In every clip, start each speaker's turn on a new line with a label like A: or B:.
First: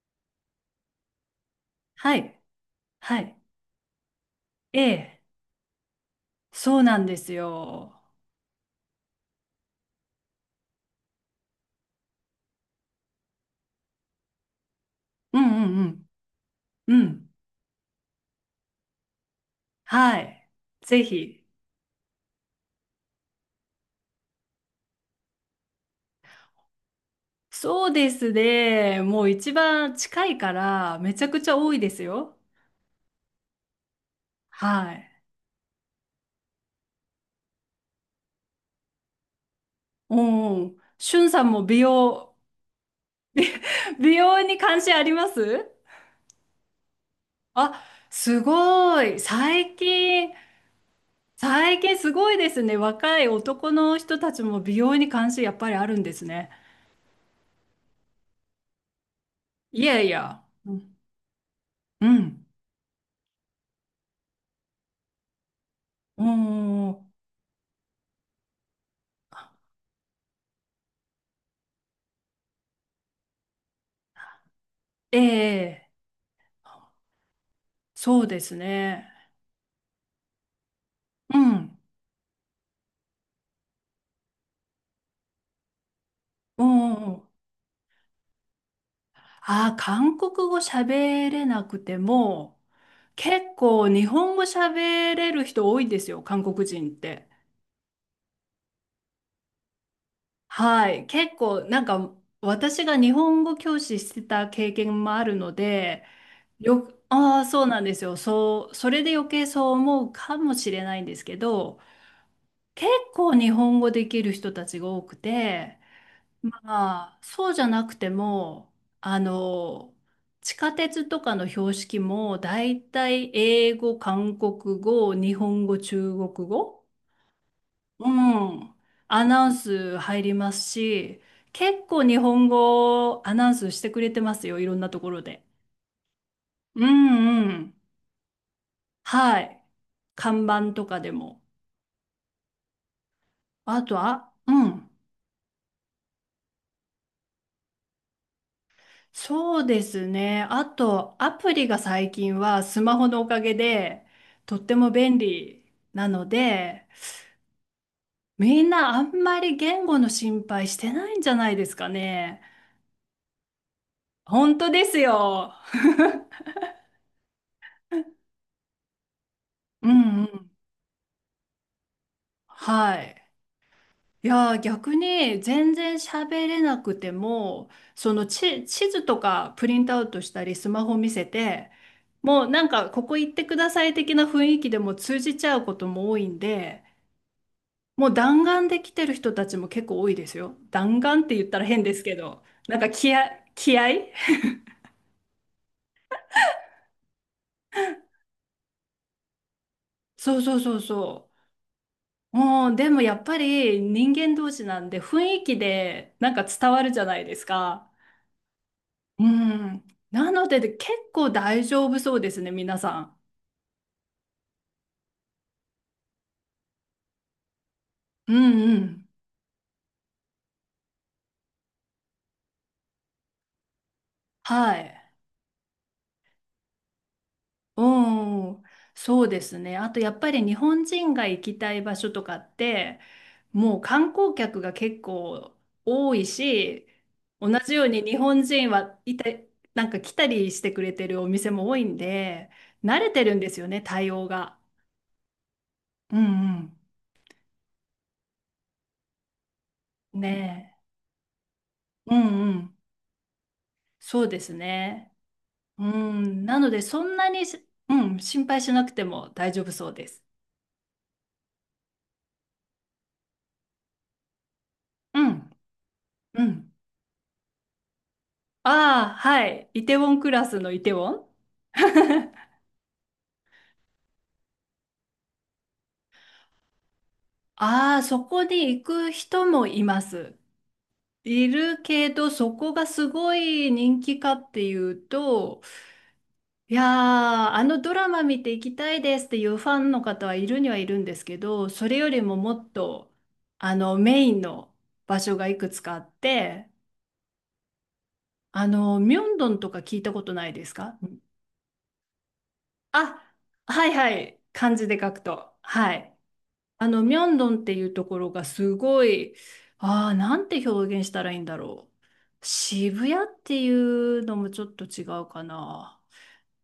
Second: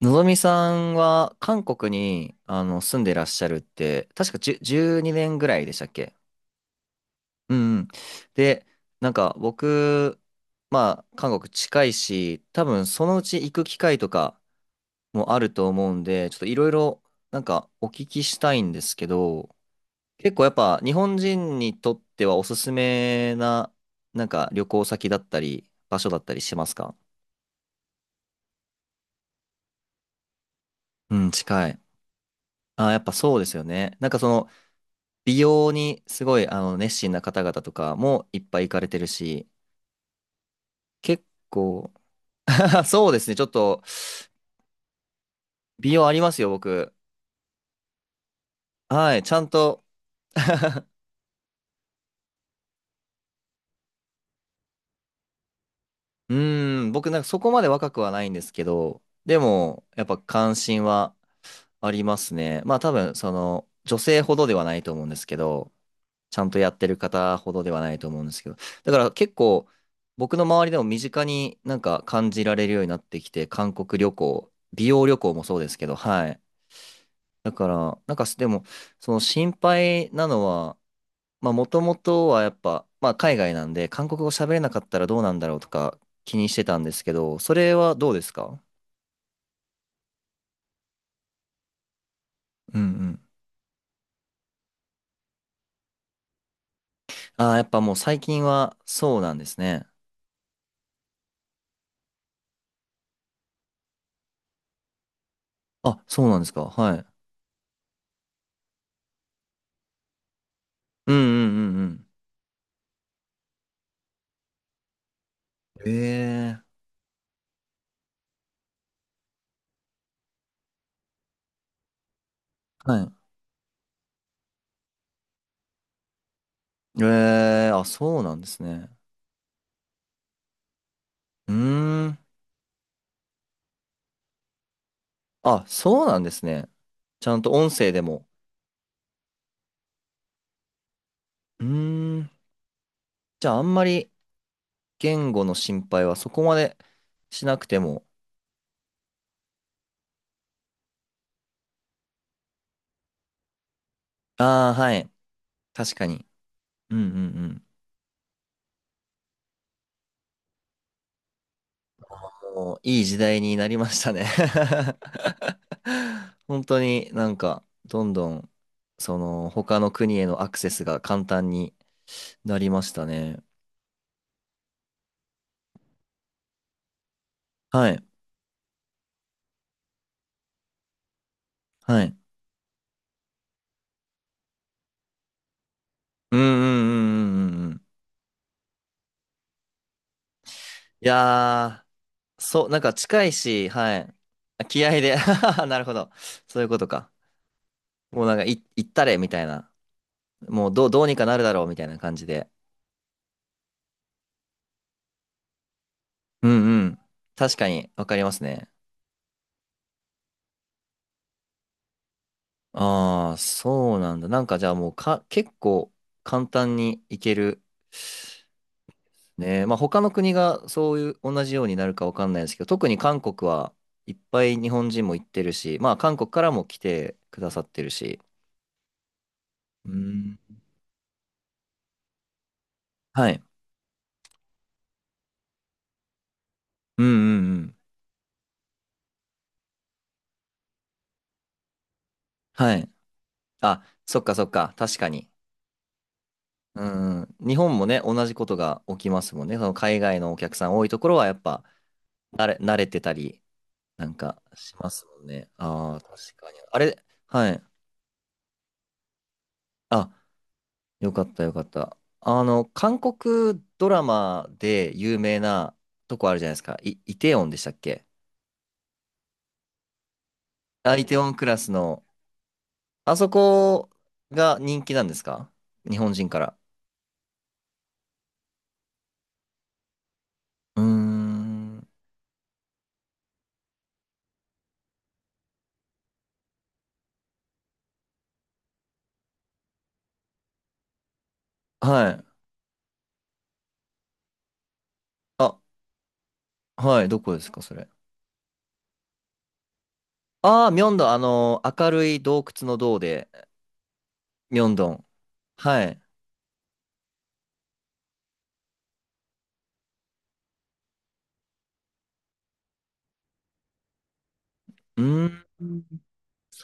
A: のぞみさんは韓国
B: は
A: に
B: い。
A: 住んで
B: は
A: らっ
B: い。
A: しゃるって、確か10、
B: え
A: 12
B: え。
A: 年ぐらいでしたっけ？
B: そうなんです
A: うんうん。
B: よ。
A: で、なんか僕、まあ韓国近いし、多分そのうち行く機会とかもあ
B: う
A: る
B: んう
A: と思うん
B: ん
A: で、ちょっといろい
B: うん。
A: ろ
B: うん。
A: なんかお聞きしたいんですけど、
B: は
A: 結構
B: い。
A: やっぱ日
B: ぜ
A: 本
B: ひ。
A: 人にとってはおすすめななんか旅行先だったり場所だったりしますか？
B: そうですね。もう一番近いから、め
A: う
B: ちゃ
A: ん、
B: くちゃ
A: 近
B: 多
A: い。
B: いですよ。
A: あ、やっぱそうですよね。なんかその
B: はい。
A: 美容にすごい熱心な方々とかもいっぱい行かれてるし、
B: うんうん。しゅ
A: 結
B: んさんも美
A: 構、
B: 容、
A: そうですね、ちょっと
B: 美容に関心あります
A: 美容ありますよ、僕。
B: あ、すご
A: は
B: い。
A: い、ちゃん
B: 最
A: と。
B: 近、最近すごいですね。若い男の人たちも美容に関心やっぱりあるんです
A: う
B: ね。
A: ーん、僕なんかそこまで若くはないんですけど、でも、
B: いや
A: やっ
B: い
A: ぱ
B: や。
A: 関
B: う
A: 心
B: ん。
A: はあり
B: う
A: ます
B: ん。
A: ね。まあ多分、その、女性ほどではないと思うんですけど、
B: うん
A: ちゃんとやって
B: うんう
A: る
B: ん
A: 方ほどではないと思うんですけど、だから結構、僕の周りでも身近になんか感じられるようになってきて、韓国旅行、美容旅
B: え
A: 行もそうですけ
B: え、
A: ど、はい。だから、なん
B: そ
A: か
B: うで
A: で
B: す
A: も、そ
B: ね。
A: の心配なのは、
B: う
A: まあ、も
B: ん。
A: ともとはやっぱ、まあ、海外なんで、韓国語喋れなかったらどうなんだろうとか気にし
B: う
A: てたんですけ
B: ん。
A: ど、それはどうですか？
B: ああ、韓国語喋れなくても、
A: うんうん。
B: 結構日本語喋れる人多いんですよ、韓国人って。
A: ああ、やっぱもう最近はそうなんですね。
B: はい。結構、なんか、私が日本語教師してた経験もあるの
A: あ、
B: で、
A: そうなんですか。
B: よ、
A: はい。
B: ああ、そうなんですよ。そう、それで余計そう思うかもしれないん
A: う
B: で
A: ん
B: すけ
A: うん
B: ど、
A: うん
B: 結構日本語できる人たちが多くて、
A: うん。ええ、
B: ああ、そうじゃなくても、あの、地下鉄とかの標識も、だい
A: は
B: た
A: い。
B: い英語、韓国語、日本語、中国語、
A: ええ、あ、
B: う
A: そうなんです
B: ん、
A: ね。
B: アナウンス入りますし、
A: う
B: 結構
A: ーん。
B: 日本語アナウンスしてくれてますよ、いろんなところで。
A: あ、そうなんですね。
B: う
A: ちゃん
B: ん
A: と
B: う
A: 音
B: ん。
A: 声でも。
B: はい。看板とかでも。
A: うーん。じゃあ、あん
B: あ
A: ま
B: と
A: り
B: は、うん。
A: 言語の心配はそこまでしなくても。
B: そうですね。あと、アプリが最近はスマホのおかげでとっ
A: ああ、
B: ても
A: はい。
B: 便利
A: 確か
B: な
A: に。
B: ので、
A: うんうんうん。
B: みんなあんまり言語の心配してないんじゃないですかね。
A: もういい時代になりましたね。
B: 本当ですよ。
A: 本当になんか、どんどん、その、他
B: う
A: の国
B: ん
A: へ
B: う
A: のア
B: ん。
A: クセスが簡単になりまし
B: は
A: た
B: い。
A: ね。
B: いやー、逆に全然喋れなくても、
A: はい。
B: その地図とかプリントアウトしたりスマホ見せて、
A: はい。
B: もうなんかここ行ってください的な雰囲気でも通じちゃうことも多い
A: う
B: ん
A: んう
B: で、
A: んうんうんうんうん。
B: もう弾丸で来てる人たちも結構多いですよ。弾
A: い
B: 丸って言ったら変
A: や
B: ですけ
A: ー、
B: ど、
A: そう、
B: な
A: なん
B: んか
A: か
B: 気
A: 近
B: 合、
A: いし、
B: 気合
A: はい。あ、気合で なるほど。そういうことか。もうなんか、行ったれ、みたいな。
B: そうそう
A: もう
B: そう
A: どうにか
B: そ
A: なるだろうみたいな感じ
B: う。
A: で。
B: もう、でもやっぱり人間同士なんで雰囲気でなんか
A: う
B: 伝
A: ん
B: わ
A: う
B: る
A: ん。
B: じゃないです
A: 確かに
B: か。
A: わかりますね。
B: うん。なので結構大丈夫そうですね、皆さん。
A: ああ、そうなんだ。なんかじゃあもうか、結構簡単にいける。
B: うんうん。
A: ね。まあ他の国がそういう同じようになるかわかんないですけど、特に韓国はいっぱい日
B: は
A: 本
B: い。
A: 人も行ってるし、まあ韓国からも来てくださっ
B: う
A: てるし。
B: ん、そうですね。
A: う
B: あとやっぱ
A: ん。
B: り日本人が行きたい場所とかって、
A: はい。
B: もう観光客が結構多いし、
A: うんう
B: 同
A: んう
B: じ
A: ん。
B: ように日本人はいた、なんか来たりしてくれてるお店も多いんで、
A: はい。
B: 慣れてるんですよね、
A: あ、
B: 対
A: そっ
B: 応
A: かそっ
B: が。
A: か。確かに。
B: うん
A: うんうん。日本もね、同じことが起きますもんね。その海
B: う
A: 外
B: ん。
A: のお客さ
B: ね
A: ん多いところはやっぱ、
B: え。うんうん。
A: 慣れてたりなん
B: そうで
A: か
B: す
A: します
B: ね。
A: もんね。
B: う
A: ああ、確
B: ん。
A: かに。
B: なの
A: あ
B: で
A: れ、
B: そんなに
A: はい。
B: し、うん、心配しなくても大丈夫そうで
A: あ、
B: す。
A: よかったよかった。韓国ドラマで有
B: う
A: 名
B: ん。
A: なとこある
B: う
A: じゃないです
B: ん。
A: か。イテウォンでしたっけ？
B: ああ、はい。イテウォンクラスのイテ
A: あ、
B: ウ
A: イ
B: ォ
A: テウォ
B: ン
A: ンクラスの、あそこが人気なんですか？日本人から。
B: ああ、そこに行く人もいます。
A: うー
B: いる
A: ん。
B: けど、そこがすごい人気かっていうと、いやー、あのドラマ見て行きたいですっていうファンの方はいるにはいるんですけど、それよ
A: は
B: り
A: い。
B: ももっと、あの、メインの場所がい
A: あ、
B: くつかあって、
A: はい。どこですか、それ。
B: あの、ミョンドンとか聞いたことないで
A: ああ、
B: す
A: ミョン
B: か
A: ドン、明るい洞窟の洞で、
B: あ、はいはい、
A: ミョン
B: 漢字
A: ド
B: で
A: ン。
B: 書くと。
A: は
B: は
A: い。
B: い。あの、ミョンドンっていうところがすごい、ああ、なんて表現したらいいんだろう。渋谷っていうのもちょっと
A: う
B: 違
A: ー
B: うか
A: ん。
B: な。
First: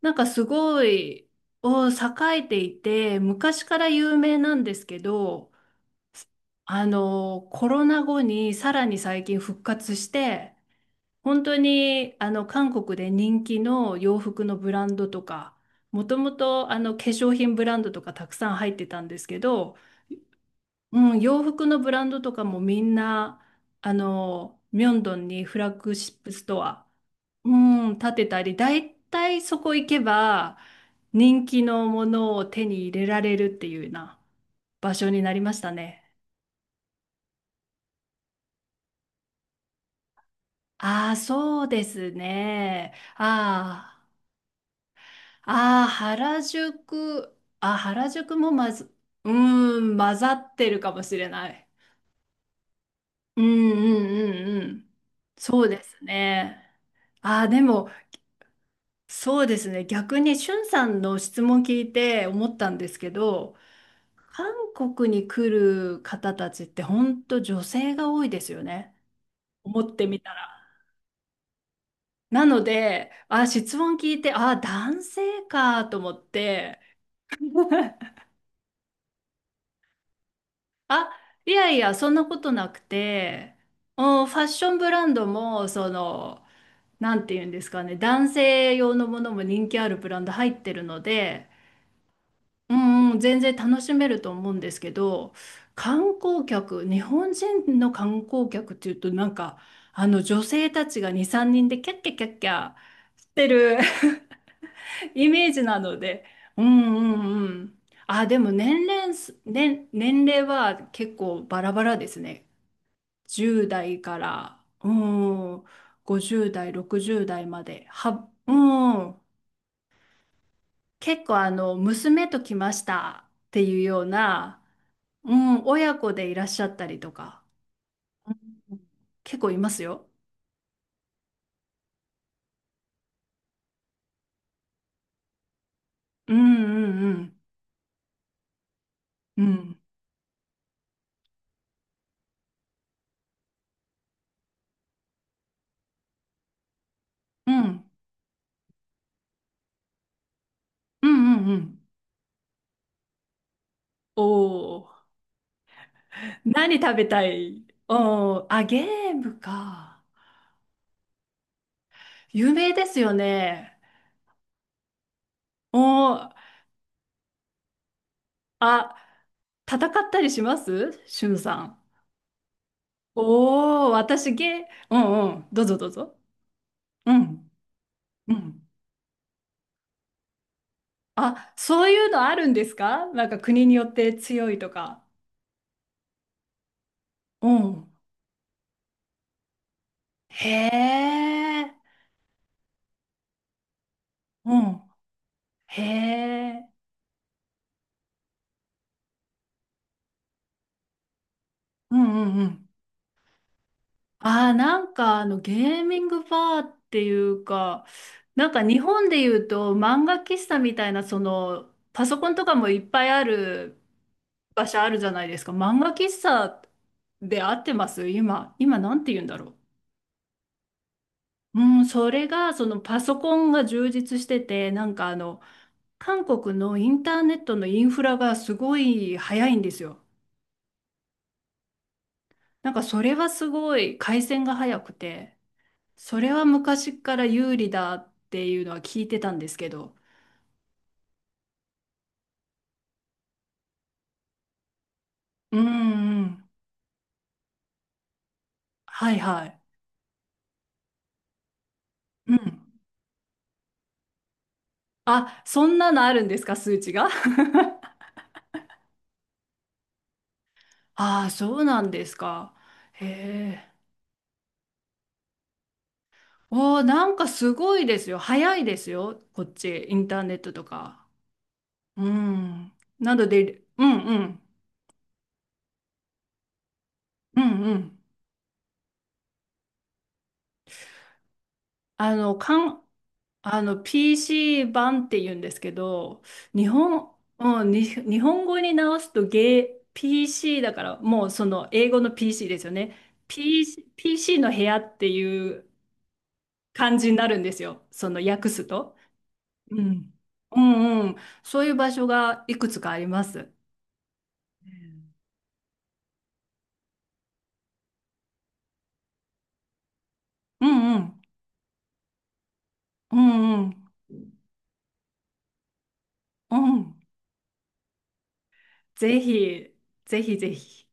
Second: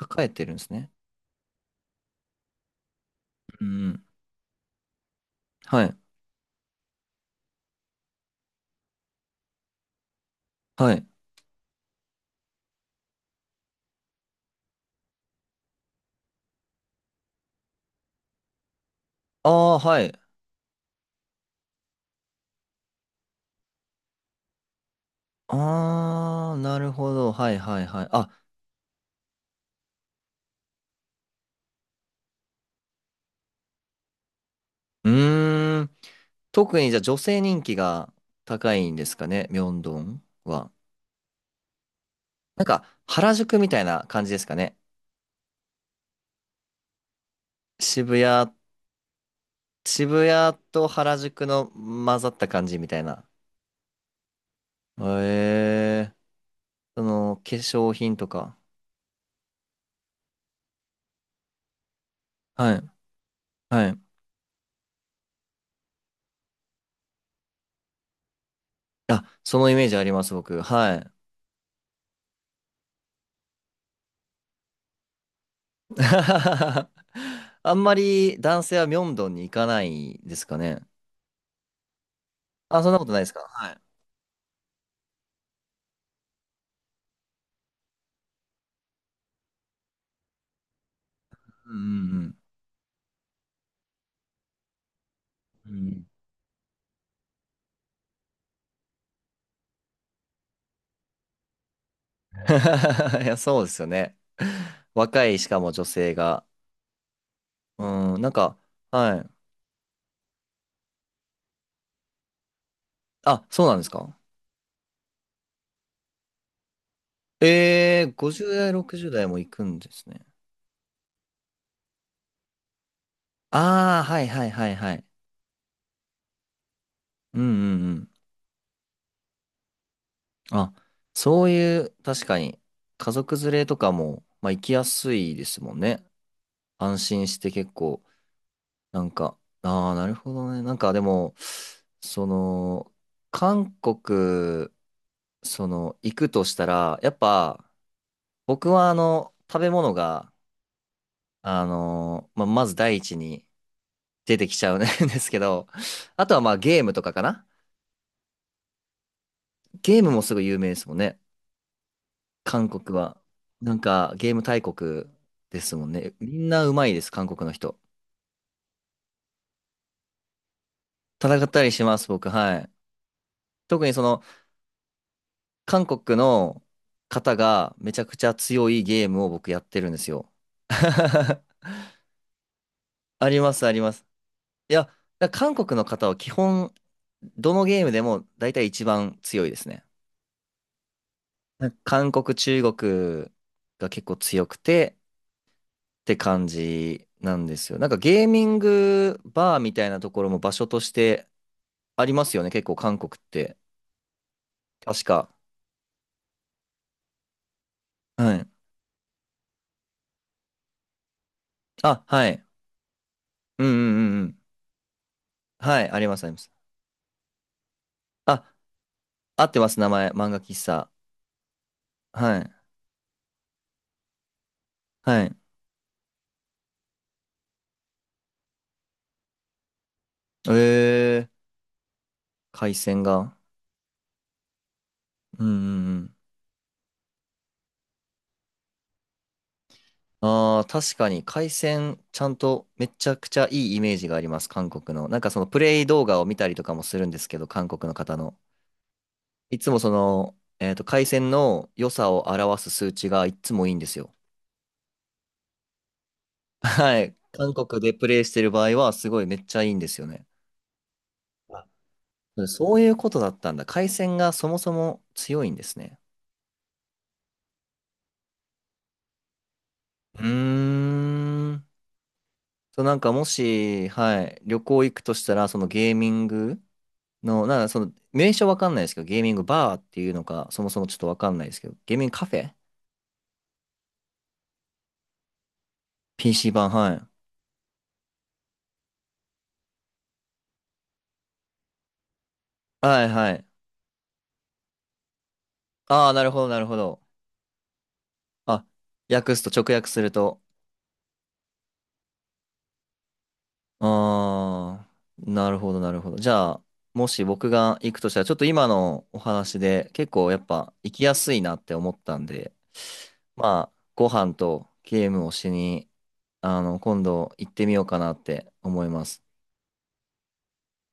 B: なん
A: 栄
B: か
A: え
B: す
A: てるんです
B: ご
A: ね。
B: い、お栄えていて、昔
A: う
B: から
A: ん。
B: 有名なんですけど、
A: はい。
B: あの、コロナ後にさらに最近復活して、
A: はい。
B: 本当に、あの、韓国で人気の洋服のブランドとか、もともと、あの、化粧品ブランドとかたくさん入ってたんですけ
A: あ
B: ど、
A: あ、はい。
B: うん、洋服のブランドとかもみんな、あの、ミョンドンにフラッグシップス
A: ああ、
B: ト
A: な
B: ア、
A: るほど。はいはい
B: うん、
A: はい。
B: 建て
A: あ、
B: たり、だいたいそこ行けば、人気のものを手に入れられるっていうような場
A: う
B: 所になりました
A: ーん。
B: ね。
A: 特にじゃあ女性人気が高いんですかね、ミョンドンは。
B: ああ、そうです
A: なんか
B: ね。
A: 原宿みたい
B: あ
A: な感じですかね。
B: あ、ああ、原宿、あ、原
A: 渋
B: 宿も
A: 谷、
B: まず、うーん、混
A: 渋
B: ざ
A: 谷
B: ってる
A: と
B: かもし
A: 原
B: れ
A: 宿
B: な
A: の
B: い。
A: 混ざった感じみたいな。
B: うんうんうんうん。
A: へ
B: そうです
A: え、
B: ね。
A: その化
B: ああ、でも、
A: 粧品とか。
B: そうですね。逆に、しゅんさんの質問聞いて思った
A: は
B: んで
A: い、
B: すけど、
A: はい。
B: 韓国に来る方たちって本当女性が多いですよね。
A: あ、そのイ
B: 思
A: メー
B: っ
A: ジあ
B: て
A: り
B: み
A: ま
B: た
A: す、
B: ら。
A: 僕。はい。
B: なので、あ、質問聞いて、あ、男性かと思って、
A: あんま り男性はミョンドンに行かないですかね。
B: あ、いやいや、そんなことなく
A: あ、そんなことないですか？
B: て、
A: はい。
B: うんファッションブランドも、その、なんていうんですかね、男性用のものも人気あるブランド入ってるので、
A: うん
B: うんうん、全然楽しめると思うんですけど、
A: うんうん。うん
B: 観光客、日本人の観光客っていうと、なんか、あの女性たちが2、3人でキャッキャキャッキャ
A: い
B: し
A: や、
B: て
A: そうで
B: る
A: すよね。若
B: イ
A: い、し
B: メー
A: か
B: ジ
A: も
B: な
A: 女
B: の
A: 性
B: で、
A: が。
B: うんうんうん。
A: うん、
B: あ、
A: なん
B: でも
A: か、
B: 年齢
A: は
B: す、
A: い。
B: 年、年齢は結構バラバラですね。
A: あ、そうなんです
B: 10代
A: か？
B: から、うん、50代、60代まで。
A: えー、
B: は、う
A: 50代、60
B: ん、
A: 代も行くんですね。
B: 結構あの、娘と来ましたっていう
A: あ
B: よ
A: あ、
B: う
A: はいはい
B: な、
A: はいはい。
B: うん、親子でいらっしゃったりと
A: うん
B: か、
A: うんうん。
B: うん結構いますよ。
A: あ、そういう、確かに、家族連れとかも、まあ行きやすいですもんね。
B: う
A: 安
B: んう
A: 心
B: ん
A: して結構、なんか、
B: うん。うん。
A: ああ、なるほどね。なんかでも、その、韓国行くとしたら、やっ
B: う
A: ぱ、
B: ん
A: 僕は食べ物が、
B: うんうん。
A: まあ、まず第一に
B: お
A: 出てきちゃうん で
B: お
A: すけど、あとはまあ
B: 何
A: ゲーム
B: 食
A: と
B: べ
A: かか
B: た
A: な。
B: いおおあ、ゲーム
A: ゲ
B: か。
A: ームもすごい有名ですもんね。
B: 有
A: 韓
B: 名で
A: 国
B: すよ
A: は。な
B: ね。
A: んか、ゲーム大国です
B: お
A: もんね。み
B: お
A: んなうまいです、韓国の人。
B: あ、戦ったりしますしゅん
A: 戦っ
B: さ
A: たり
B: ん。
A: します、僕、はい。特
B: おお
A: に
B: 私ゲー、うんうん。どうぞ
A: 韓
B: どう
A: 国
B: ぞ。
A: の
B: う
A: 方
B: ん。
A: がめちゃくちゃ
B: うん。
A: 強いゲームを僕やってるんですよ。
B: あ、そういうのあるんですかな
A: あ
B: んか
A: ります、
B: 国
A: あ
B: に
A: り
B: よ
A: ま
B: っ
A: す。
B: て強いと
A: いや、
B: か。
A: だから韓国の方は基本、ど
B: う
A: のゲーム
B: ん。
A: でも大体一番強いですね。
B: へ
A: なんか
B: え。
A: 韓国、中国が結構強
B: う
A: く
B: ん。
A: て
B: へ
A: って感
B: え。
A: じなんですよ。なんかゲーミングバーみたいなところも場所として
B: うん
A: ありま
B: う
A: す
B: ん
A: よ
B: う
A: ね、結
B: ん。
A: 構韓国って。
B: ああ、なん
A: 確
B: かあ
A: か。
B: のゲーミングバーっていうか、
A: はい。
B: なんか日本で言うと漫画喫茶みたいな、その
A: あ、
B: パソ
A: は
B: コン
A: い。
B: とかもいっぱいあ
A: うんう
B: る
A: んうんうん。
B: 場所あるじゃないですか。漫
A: はい。
B: 画
A: あり
B: 喫
A: ますあります。
B: 茶で合ってます
A: あ、
B: 今、今なんて言うんだ
A: 合っ
B: ろ
A: てます。名前。漫画喫茶。
B: う。うん、それ
A: はい。
B: がそのパソコンが充実してて、なんかあ
A: はい。
B: の、韓国のインターネットのインフラがすごい早いんですよ。
A: えー、海
B: なんかそ
A: 鮮
B: れは
A: が。
B: すごい回線が早くて。
A: うんうんうん。
B: それは昔から有利だっていうのは聞いてたんですけど。
A: ああ、確かに海鮮、ちゃんとめちゃくちゃいいイメージがあります、韓国の。なんかその
B: う
A: プレイ動画
B: ん
A: を
B: う
A: 見た
B: ん。
A: りとかもするんですけど、韓国の方の。
B: はいは
A: い
B: い。
A: つも海鮮の良さを
B: うん。
A: 表す数値がいつもいいんですよ。
B: あ、そんなのあるんですか、数値
A: は
B: が。
A: い。韓国でプレイしてる場合は、すごいめっちゃいいんですよね。
B: ああ、そう
A: あ、
B: なんですか。
A: そういう
B: へ
A: ことだったんだ。
B: え。
A: 海鮮がそもそも強いんですね。
B: おー、なんかすごいですよ。早いですよ。こっち、インタ
A: う
B: ーネットとか。
A: ーん。
B: うん。
A: そう、なんか
B: な
A: も
B: ので、う
A: し、
B: んう
A: はい、
B: ん。
A: 旅行行くとしたら、そのゲーミング、
B: うん
A: の、なんか
B: うん。
A: 名称わかんないですけど、ゲーミングバーっていうのか、そもそもちょっとわかんないですけど、ゲーミン
B: あ
A: グカフ
B: の、
A: ェ？
B: かん、あの PC 版って言うんですけど、
A: PC
B: 日
A: 版、は
B: 本、
A: い。
B: うん、に日本語に直すとゲー PC だからもうその英語の PC ですよね。
A: はいはい。
B: PC、PC の部屋っていう
A: ああ、なるほど、なるほ
B: 感
A: ど。
B: じになるんですよ。その訳
A: あ、
B: すと。
A: 訳すと、直
B: う
A: 訳する
B: ん。
A: と。
B: うんうん。そういう場所がいくつかあります。
A: ああ、なるほど、なるほど。じゃあ、もし僕が行くとしたら、ちょっと今のお話で、結構やっ
B: う
A: ぱ行
B: んう
A: きや
B: ん。
A: すいなって思ったんで、
B: うんう
A: まあ、
B: ん。
A: ご飯とゲームをしに、
B: うん。
A: 今度行ってみようかなって思いま
B: ぜ
A: す。
B: ひ、ぜひぜひ。